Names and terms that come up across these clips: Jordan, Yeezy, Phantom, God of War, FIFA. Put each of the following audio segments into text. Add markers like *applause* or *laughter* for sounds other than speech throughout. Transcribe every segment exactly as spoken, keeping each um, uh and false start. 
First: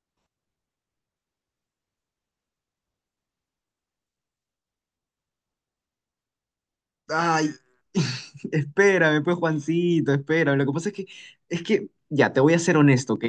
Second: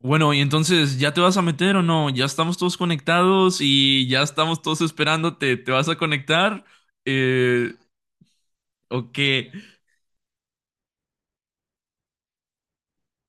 Bueno, y entonces, ¿ya te vas a meter o no? Ya estamos todos conectados y ya estamos todos esperándote. ¿Te vas a conectar? Ay, Eh, ¿o espérame, pues qué? Juancito, espérame. Lo que pasa es que, es que, ya, te voy a ser honesto, ¿ok?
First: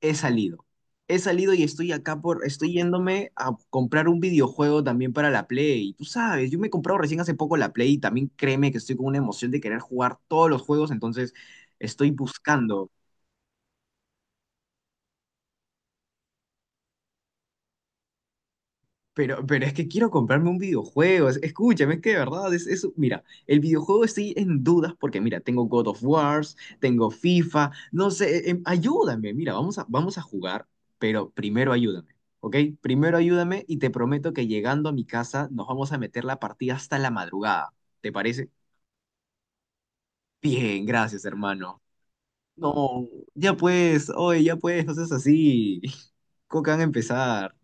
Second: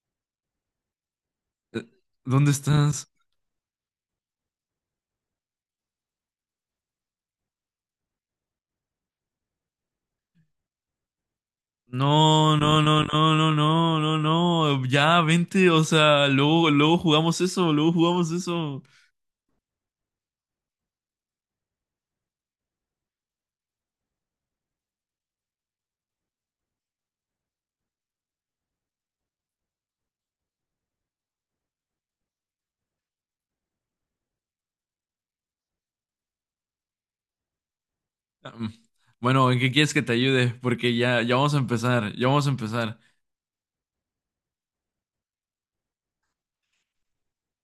He salido. He salido y Eh, estoy acá por, ¿Dónde estoy estás? yéndome a comprar un videojuego también para la Play. Tú sabes, yo me he comprado recién hace poco la Play y también créeme que estoy con una emoción de querer jugar todos los juegos, entonces estoy No, no, buscando. no, no, no, no, no, no. Ya, vente, o sea, luego, luego jugamos eso, luego jugamos eso. Pero, pero es que quiero comprarme un videojuego. Es- Escúchame, es que de verdad es eso. Mira, el videojuego estoy en dudas porque, mira, tengo God of Wars, tengo FIFA, no sé, eh, em, ayúdame. Mira, vamos a, vamos a jugar, pero primero ayúdame, ¿ok? Primero ayúdame y te prometo que llegando a mi casa nos vamos a meter la partida hasta la madrugada. ¿Te parece? Ah, mm. Bueno, ¿en qué quieres que te ayude? Bien, Porque ya, gracias, ya vamos a hermano. empezar, ya vamos a empezar. No, ya pues, oye, ya pues, no seas así. *laughs* ¿Cómo que van a empezar?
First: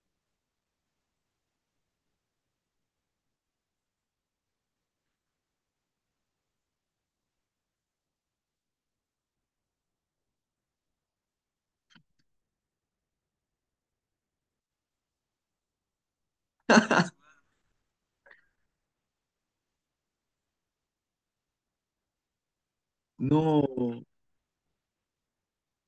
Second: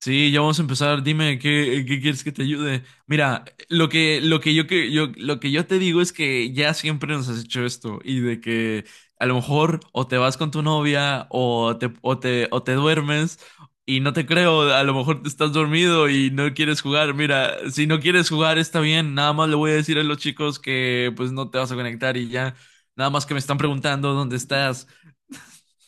Sí, ya vamos a empezar. Dime qué, qué quieres que te ayude. Mira, lo que, lo que yo que yo, lo que yo te digo es que ya siempre nos has hecho esto y de que a lo mejor o te vas con tu novia o te, o te, o te duermes y no te creo. A lo mejor te estás dormido y no quieres jugar. Mira, si no quieres jugar está bien. Nada más le voy a decir a los chicos que pues no te vas a conectar y ya. Nada más que me están No. preguntando dónde estás.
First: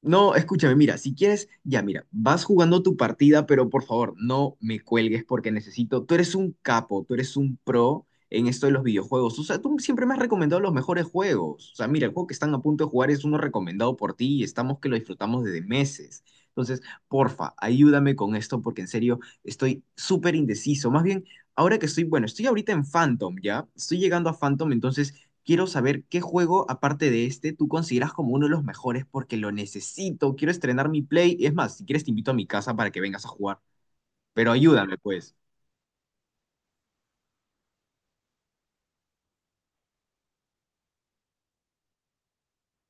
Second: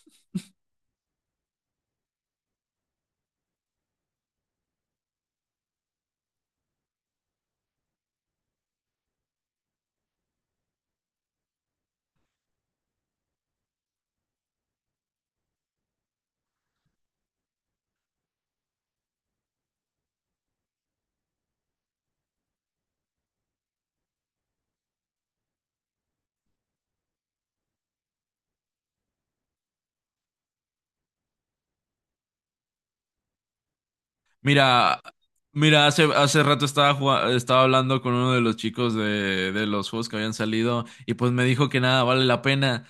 No, escúchame, mira, si quieres, ya mira, vas jugando tu partida, pero por favor, no me cuelgues porque necesito, tú eres un capo, tú eres un pro en esto de los videojuegos. O sea, tú siempre me has recomendado los mejores juegos. O sea, mira, el juego que están a punto de jugar es uno recomendado por ti y estamos que lo disfrutamos desde meses. Entonces, porfa, ayúdame con esto porque en serio estoy súper indeciso. Más bien, ahora que estoy, bueno, estoy ahorita en Phantom, ¿ya? Estoy llegando a Phantom, entonces... Quiero saber qué juego, aparte de este, tú consideras como uno de los mejores porque lo necesito. Quiero estrenar mi Play. Es más, si quieres te invito a mi casa para que vengas a jugar. Pero ayúdame, Mira, pues. mira, hace, hace rato estaba, jua- estaba hablando con uno de los chicos de, de los juegos que habían salido y pues me dijo que nada vale la pena.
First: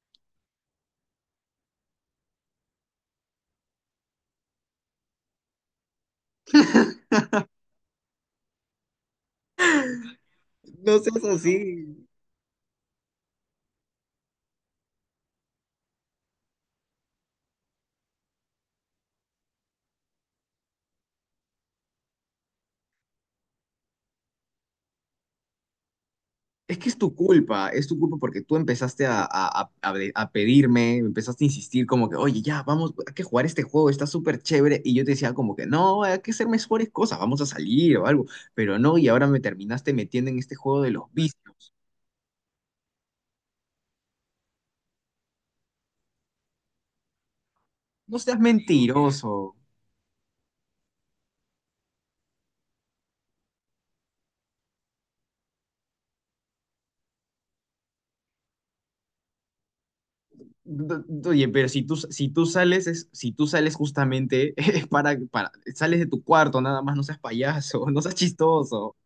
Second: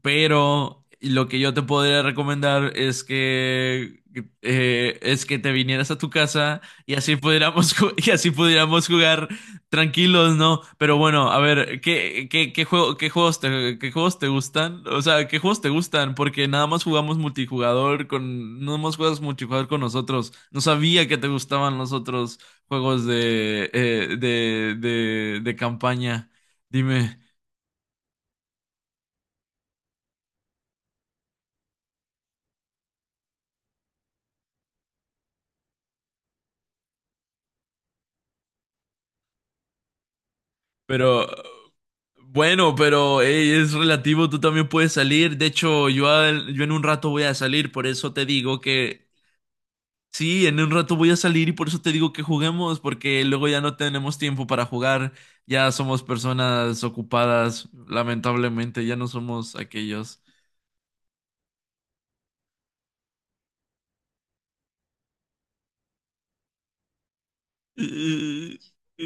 Pero lo que yo te podría recomendar es que eh, es que te vinieras a tu casa y así pudiéramos ju- *laughs* y así pudiéramos jugar tranquilos, ¿no? Pero No seas bueno, a ver, así. ¿qué, qué, qué juego, qué juegos te, qué juegos te gustan? O sea, ¿qué juegos te gustan? Porque nada más jugamos multijugador con, no más juegas multijugador con nosotros. No sabía que te gustaban los otros juegos de, eh, de, de, de campaña. Es que es tu Dime, culpa, es tu culpa porque tú empezaste a, a- a- a de- a pedirme, empezaste a insistir como que, oye, ya, vamos, hay que jugar este juego, está súper chévere. Y yo te decía como que, no, hay que hacer mejores cosas, vamos a salir o algo. Pero no, y ahora me terminaste metiendo en este juego de los pero. vicios. Bueno, pero ey, es relativo, tú también puedes salir. De hecho, yo, al- yo en un rato voy a salir, por eso No te seas digo que mentiroso. sí, en un rato voy a salir y por eso te digo que juguemos, porque luego ya no tenemos tiempo para jugar, ya somos personas ocupadas, lamentablemente, ya no somos aquellos. D- Oye, pero si tú, si tú sales, es, si tú sales justamente *laughs* para, para, sales de tu cuarto, nada más, no seas payaso, *laughs* no seas chistoso.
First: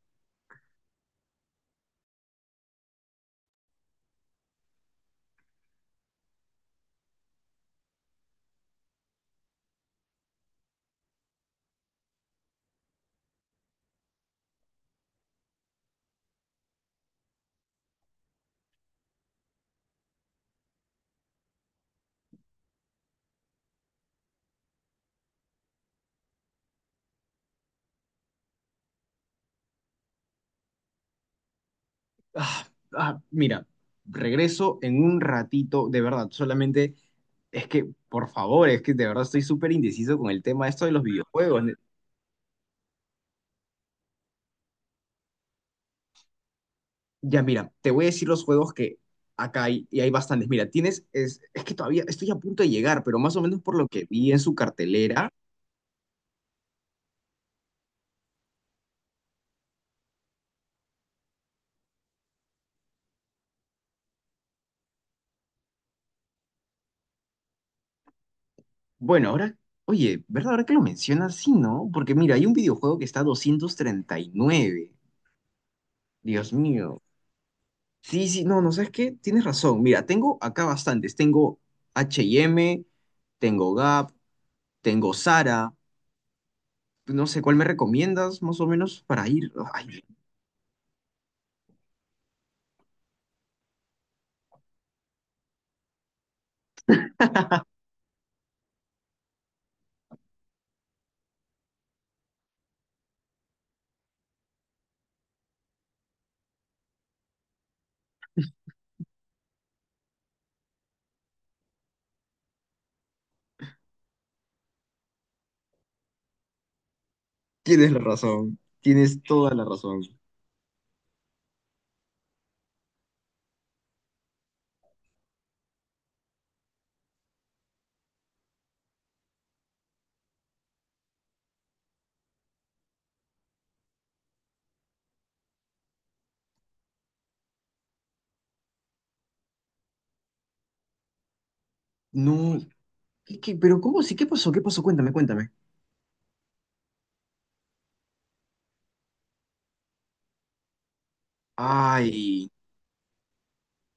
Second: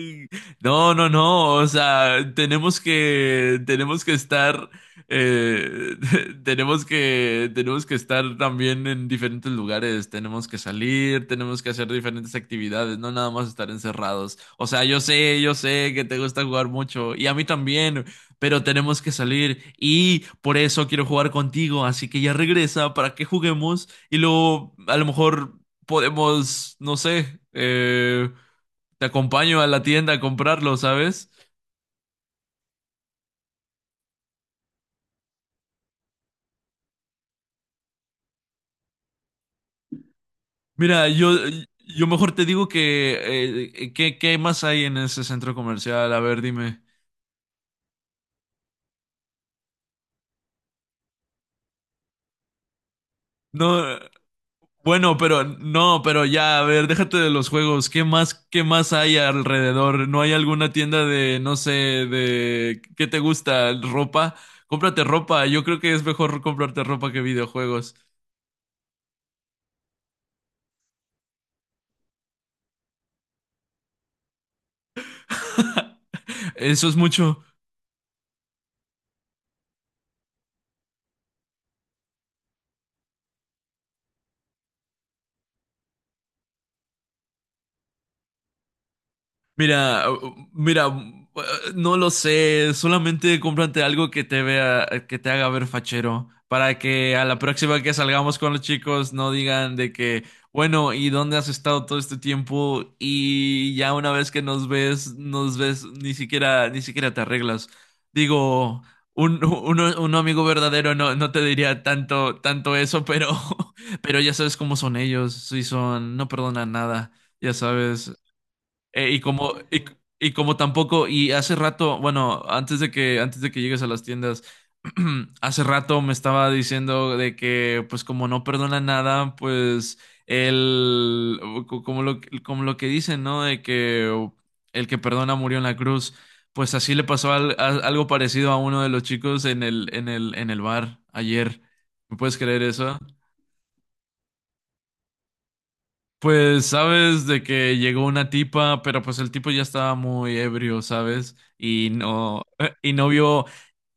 No, no, no, o sea, tenemos que, tenemos que estar, eh, *laughs* tenemos que, tenemos que estar también en diferentes lugares, tenemos que salir, tenemos que hacer diferentes actividades, no nada más estar encerrados. O sea, yo sé, yo sé que te gusta jugar mucho y a mí también, pero tenemos que salir y por eso quiero jugar contigo, así que ya regresa para que juguemos y luego a lo mejor podemos, no sé, eh te acompaño a la tienda a comprarlo, ¿sabes? Ah, ah, mira, regreso en un ratito, de verdad, solamente es que, por favor, es que de verdad estoy súper indeciso con el tema esto de los Mira, yo, videojuegos. yo mejor te digo que, eh, ¿qué, qué más hay en ese centro comercial? A ver, dime. Ya, mira, te voy a decir los juegos que acá hay, y hay bastantes. Mira, tienes, es, es que todavía estoy a punto de llegar, pero más o menos por lo No, que vi en su bueno, cartelera. pero no, pero ya, a ver, déjate de los juegos. ¿Qué más, qué más hay alrededor? ¿No hay alguna tienda de, no sé, de qué te gusta? ¿Ropa? Cómprate ropa. Yo creo que es mejor comprarte ropa que videojuegos. Bueno, ahora, oye, ¿verdad? Ahora que lo mencionas, sí, ¿no? Porque mira, hay un videojuego que está a doscientos treinta y nueve. Dios Eso es mío. mucho. Sí, sí, no, no, ¿sabes qué? Tienes razón. Mira, tengo acá bastantes. Tengo H and M, tengo Gap, tengo Zara. No sé, ¿cuál me recomiendas más o menos para ir? Ay, Mira, uh, mira, uh, no lo sé, solamente cómprate algo que te vea, que te haga ver fachero, para que a la próxima que salgamos con los chicos no digan de que, bueno, ¿y dónde has estado todo este tiempo? Y ya una vez que nos ves, nos ves, ni siquiera, ni siquiera te arreglas. Digo, un, un, un amigo verdadero no, no te diría tanto, tanto eso, pero, *laughs* pero ya sabes cómo son ellos, sí son, no perdonan nada. Ya tienes la sabes, razón. eh, y Tienes como, toda la y, razón. y como tampoco, y hace rato, bueno, antes de que, antes de que llegues a las tiendas, *clears throat* hace rato me estaba diciendo de que, pues como no perdona nada, pues el, co- como lo, como lo que dicen, ¿no? De que el que perdona murió en la cruz, pues así le pasó al- a- algo parecido a uno de los chicos en el, en el, en el bar ayer. ¿Me puedes No, creer eso? ¿qué, qué? ¿Pero cómo sí? ¿Qué pasó? ¿Qué pasó? Cuéntame, cuéntame. Pues sabes de que llegó una tipa, pero pues el tipo ya estaba muy ebrio, ¿sabes? Y no, Ay, eh, y no vio,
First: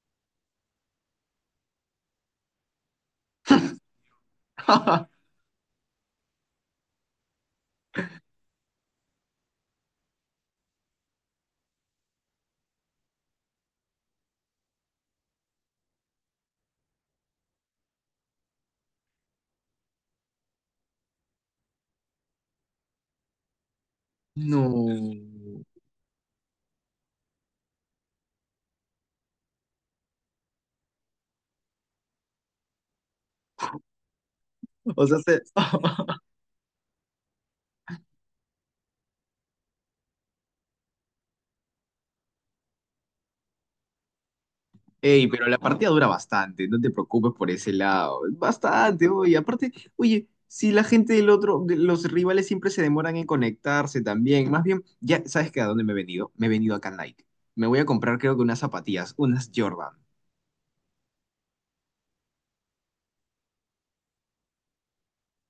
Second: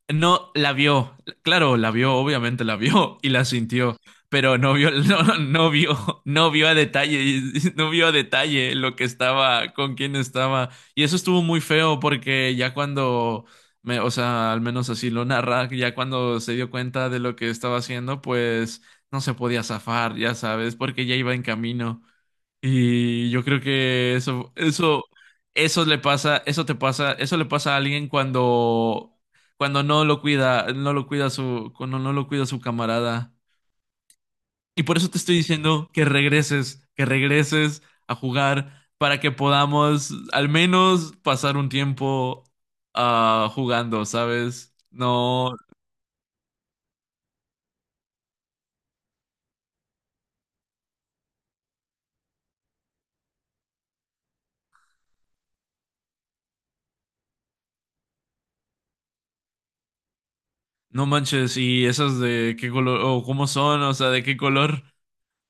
no la vio, claro, la vio, obviamente la vio y la sintió, pero no vio, *laughs* *laughs* no, no vio, no vio a detalle, *laughs* y- y no vio a detalle lo que estaba, con quién estaba. Y eso estuvo muy feo porque ya cuando me, o sea, al menos así lo narra, ya cuando se dio cuenta de lo que estaba haciendo, pues no se podía zafar, ya sabes, porque ya iba en camino. Y yo creo que eso, eso, no. eso le pasa, eso te pasa, eso le pasa a alguien cuando, cuando no lo cuida, no lo cuida su, cuando no lo cuida su camarada. Y por O eso sea, te estoy se... diciendo *laughs* que regreses, que regreses a jugar para que podamos al menos pasar un tiempo ah, jugando, ¿sabes? ¡Ey! Pero No, la partida dura bastante, no te preocupes por ese lado. Bastante, oye. Aparte, oye, si la gente del otro, de los rivales siempre se demoran en conectarse también. Más bien, ya, ¿sabes qué? ¿A dónde me he venido? Me he venido acá a Nike. Me voy a comprar, creo que unas zapatillas, unas Jordan. no manches, y esas de qué color, o cómo son, o sea, de qué color.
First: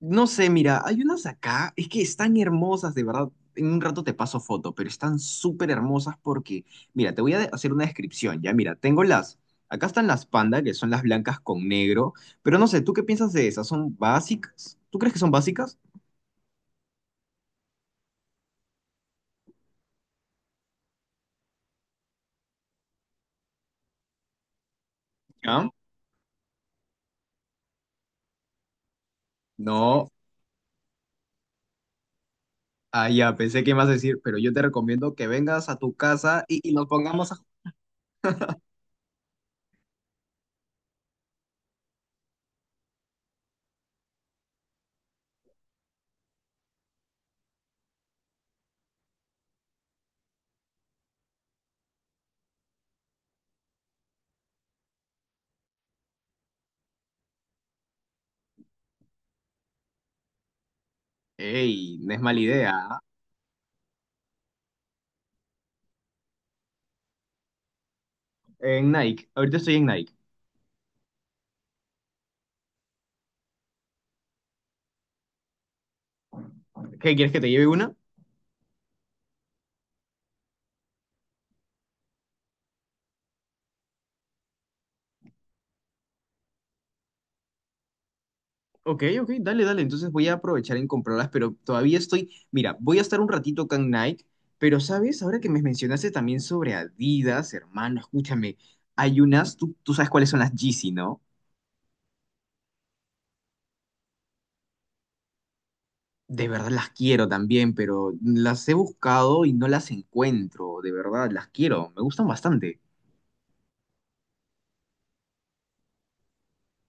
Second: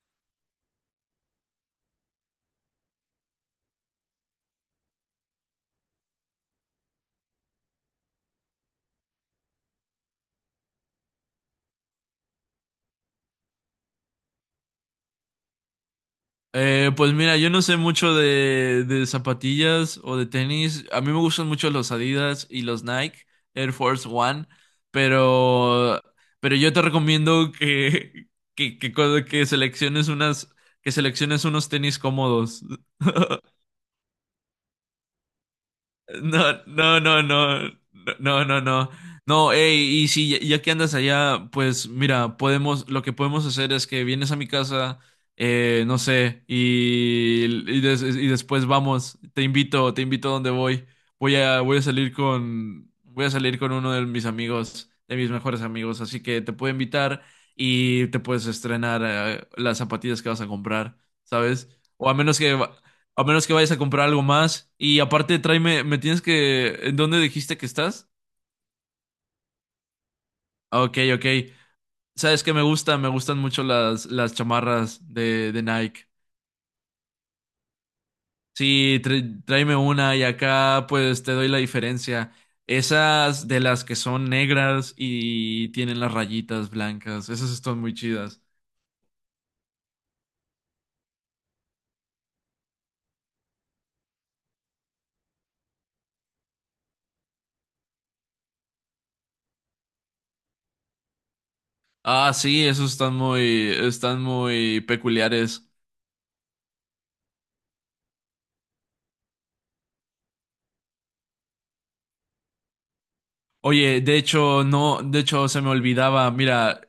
No sé, mira, hay unas acá, es que están hermosas, de verdad. En un rato te paso foto, pero están súper hermosas porque, mira, te voy a de- hacer una descripción, ya, mira, tengo las, acá están las panda, que son las blancas con negro, pero no sé, ¿tú qué piensas de esas? ¿Son básicas? ¿Tú crees que son básicas? Eh, pues mira, yo no sé mucho de, de zapatillas o de tenis. A mí me gustan mucho los Adidas y los Nike Air Force One, ¿Ya? pero, pero yo te recomiendo que, *laughs* que, que, co- que selecciones No, unas, que selecciones unos tenis cómodos. ah, ya, *laughs* pensé que ibas a decir, pero yo te recomiendo que vengas a tu casa y, No, y nos no, no, pongamos a... no, no, no, no. No, ey, y si ya, ya que andas allá, pues mira, podemos, lo que podemos hacer es que vienes a mi casa, eh, no sé, y, y, des- y después vamos, te invito, te invito a donde voy. Voy a, voy a salir con, voy a salir con uno de mis amigos, de mis mejores amigos, así que te puedo invitar y te puedes estrenar, eh, las zapatillas que vas a comprar, ¿sabes? ¡Ey! O No a es menos mala que, idea, ¿ah? a menos que vayas a comprar algo más. Y aparte, tráeme, me tienes que... ¿En dónde dijiste que estás? En Nike, ahorita estoy en Nike. Ah, ok, ok. Sabes que me gusta, me gustan mucho las, las chamarras de, de Nike. ¿Qué, quieres que te lleve una? Sí, tr- tráeme una y acá pues te doy la diferencia. Esas de las que son negras y tienen las rayitas blancas, esas están muy chidas. Ok, ok, dale, dale. Entonces voy a aprovechar en comprarlas, pero todavía estoy. Mira, voy a estar un ratito con Nike, pero sabes, ahora que me mencionaste también sobre Adidas, hermano, escúchame. Hay unas, tú, tú sabes cuáles son las Yeezy, ¿no? Ah, sí, esos están muy, están muy peculiares. De verdad las quiero también, pero las he buscado y no las encuentro. De verdad, las quiero. Me gustan bastante. Oye, de hecho, no, de hecho se me olvidaba, mira,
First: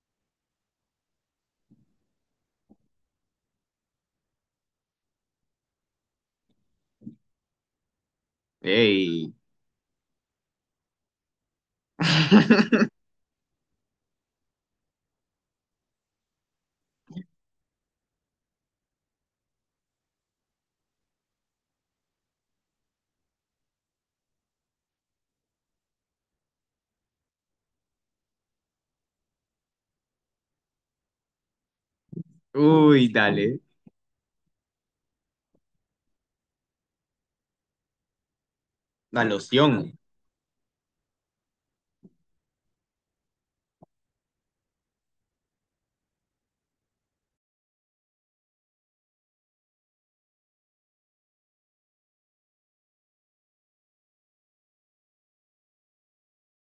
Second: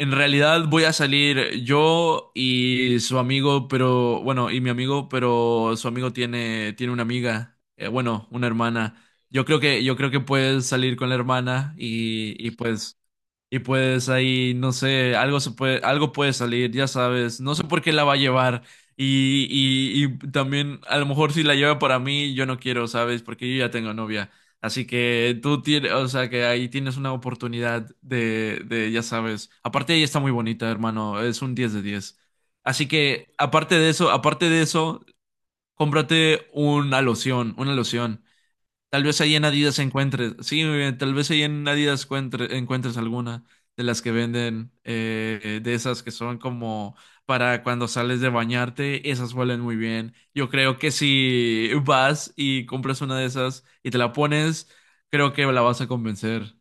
en realidad voy a salir yo y su amigo, pero bueno, y mi amigo, pero su amigo tiene, tiene una amiga, eh, bueno, una hermana. ¡Ey! Yo creo que, yo creo que puedes salir con la hermana y, y pues *laughs* y pues ahí, no sé, algo se puede, algo puede salir, ya sabes. No sé por qué la va a llevar. Y, y, y también, a lo mejor si la lleva para mí, yo no quiero, ¿sabes? Porque yo ya tengo novia. Así que tú tienes, o sea, que ahí tienes una oportunidad de, de, ya sabes. Aparte, ella está muy bonita, hermano. Es un diez de diez. Así Uy, que, dale. aparte de eso, aparte de eso, cómprate una loción, una loción. Tal vez La ahí en Adidas loción. encuentres, sí, muy bien, tal vez ahí en Adidas encuentre- encuentres alguna de las que venden, eh, eh, de esas que son como para cuando sales de bañarte, esas huelen muy bien. Yo creo que si vas y compras una de esas y te la pones, creo que la vas a convencer.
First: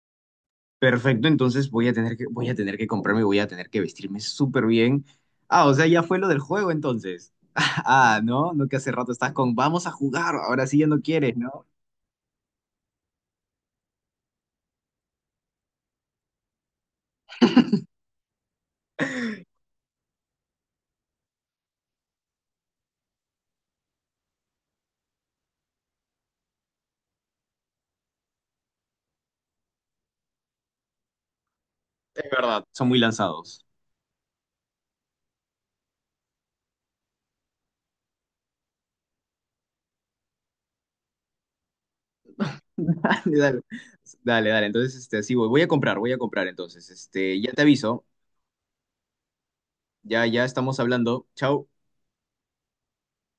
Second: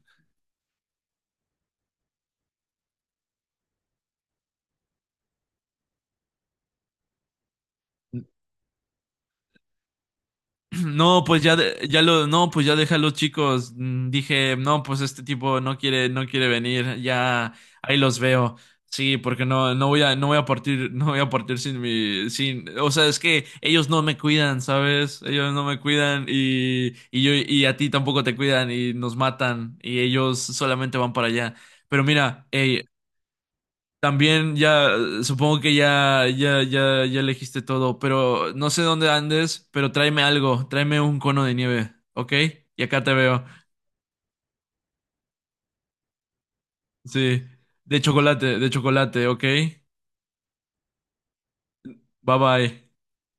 Perfecto, entonces voy a tener que, voy a tener que comprarme, voy a tener que vestirme súper bien. Ah, o sea, ya fue lo del juego entonces. *laughs* Ah, no, no que hace rato estás con, vamos a jugar, ahora *clears throat* sí ya no No, quieres, pues ya, ¿no? de- ya lo, no, pues ya deja a los chicos. Mm, dije, no, pues este tipo no quiere, no quiere venir. Ya, ahí los veo. Sí, porque no, no voy a, no voy a partir, *laughs* no voy a partir sin mi, sin, o sea, es que ellos no me cuidan, ¿sabes? Ellos no me cuidan y, y yo, y a ti tampoco te cuidan y nos matan y ellos solamente van para allá. Pero Es mira, verdad, hey, son muy lanzados. también ya, eh, supongo que ya, ya, ya, ya elegiste todo, pero no sé dónde andes, pero tráeme algo, tráeme un cono de nieve, ¿ok? Y acá te *laughs* Dale, veo, dale, dale, dale, entonces, este, sí, voy, voy a comprar, voy a comprar entonces, este, sí, ya te de aviso, chocolate, de chocolate, ¿ok? Bye ya, ya estamos hablando, chao. bye.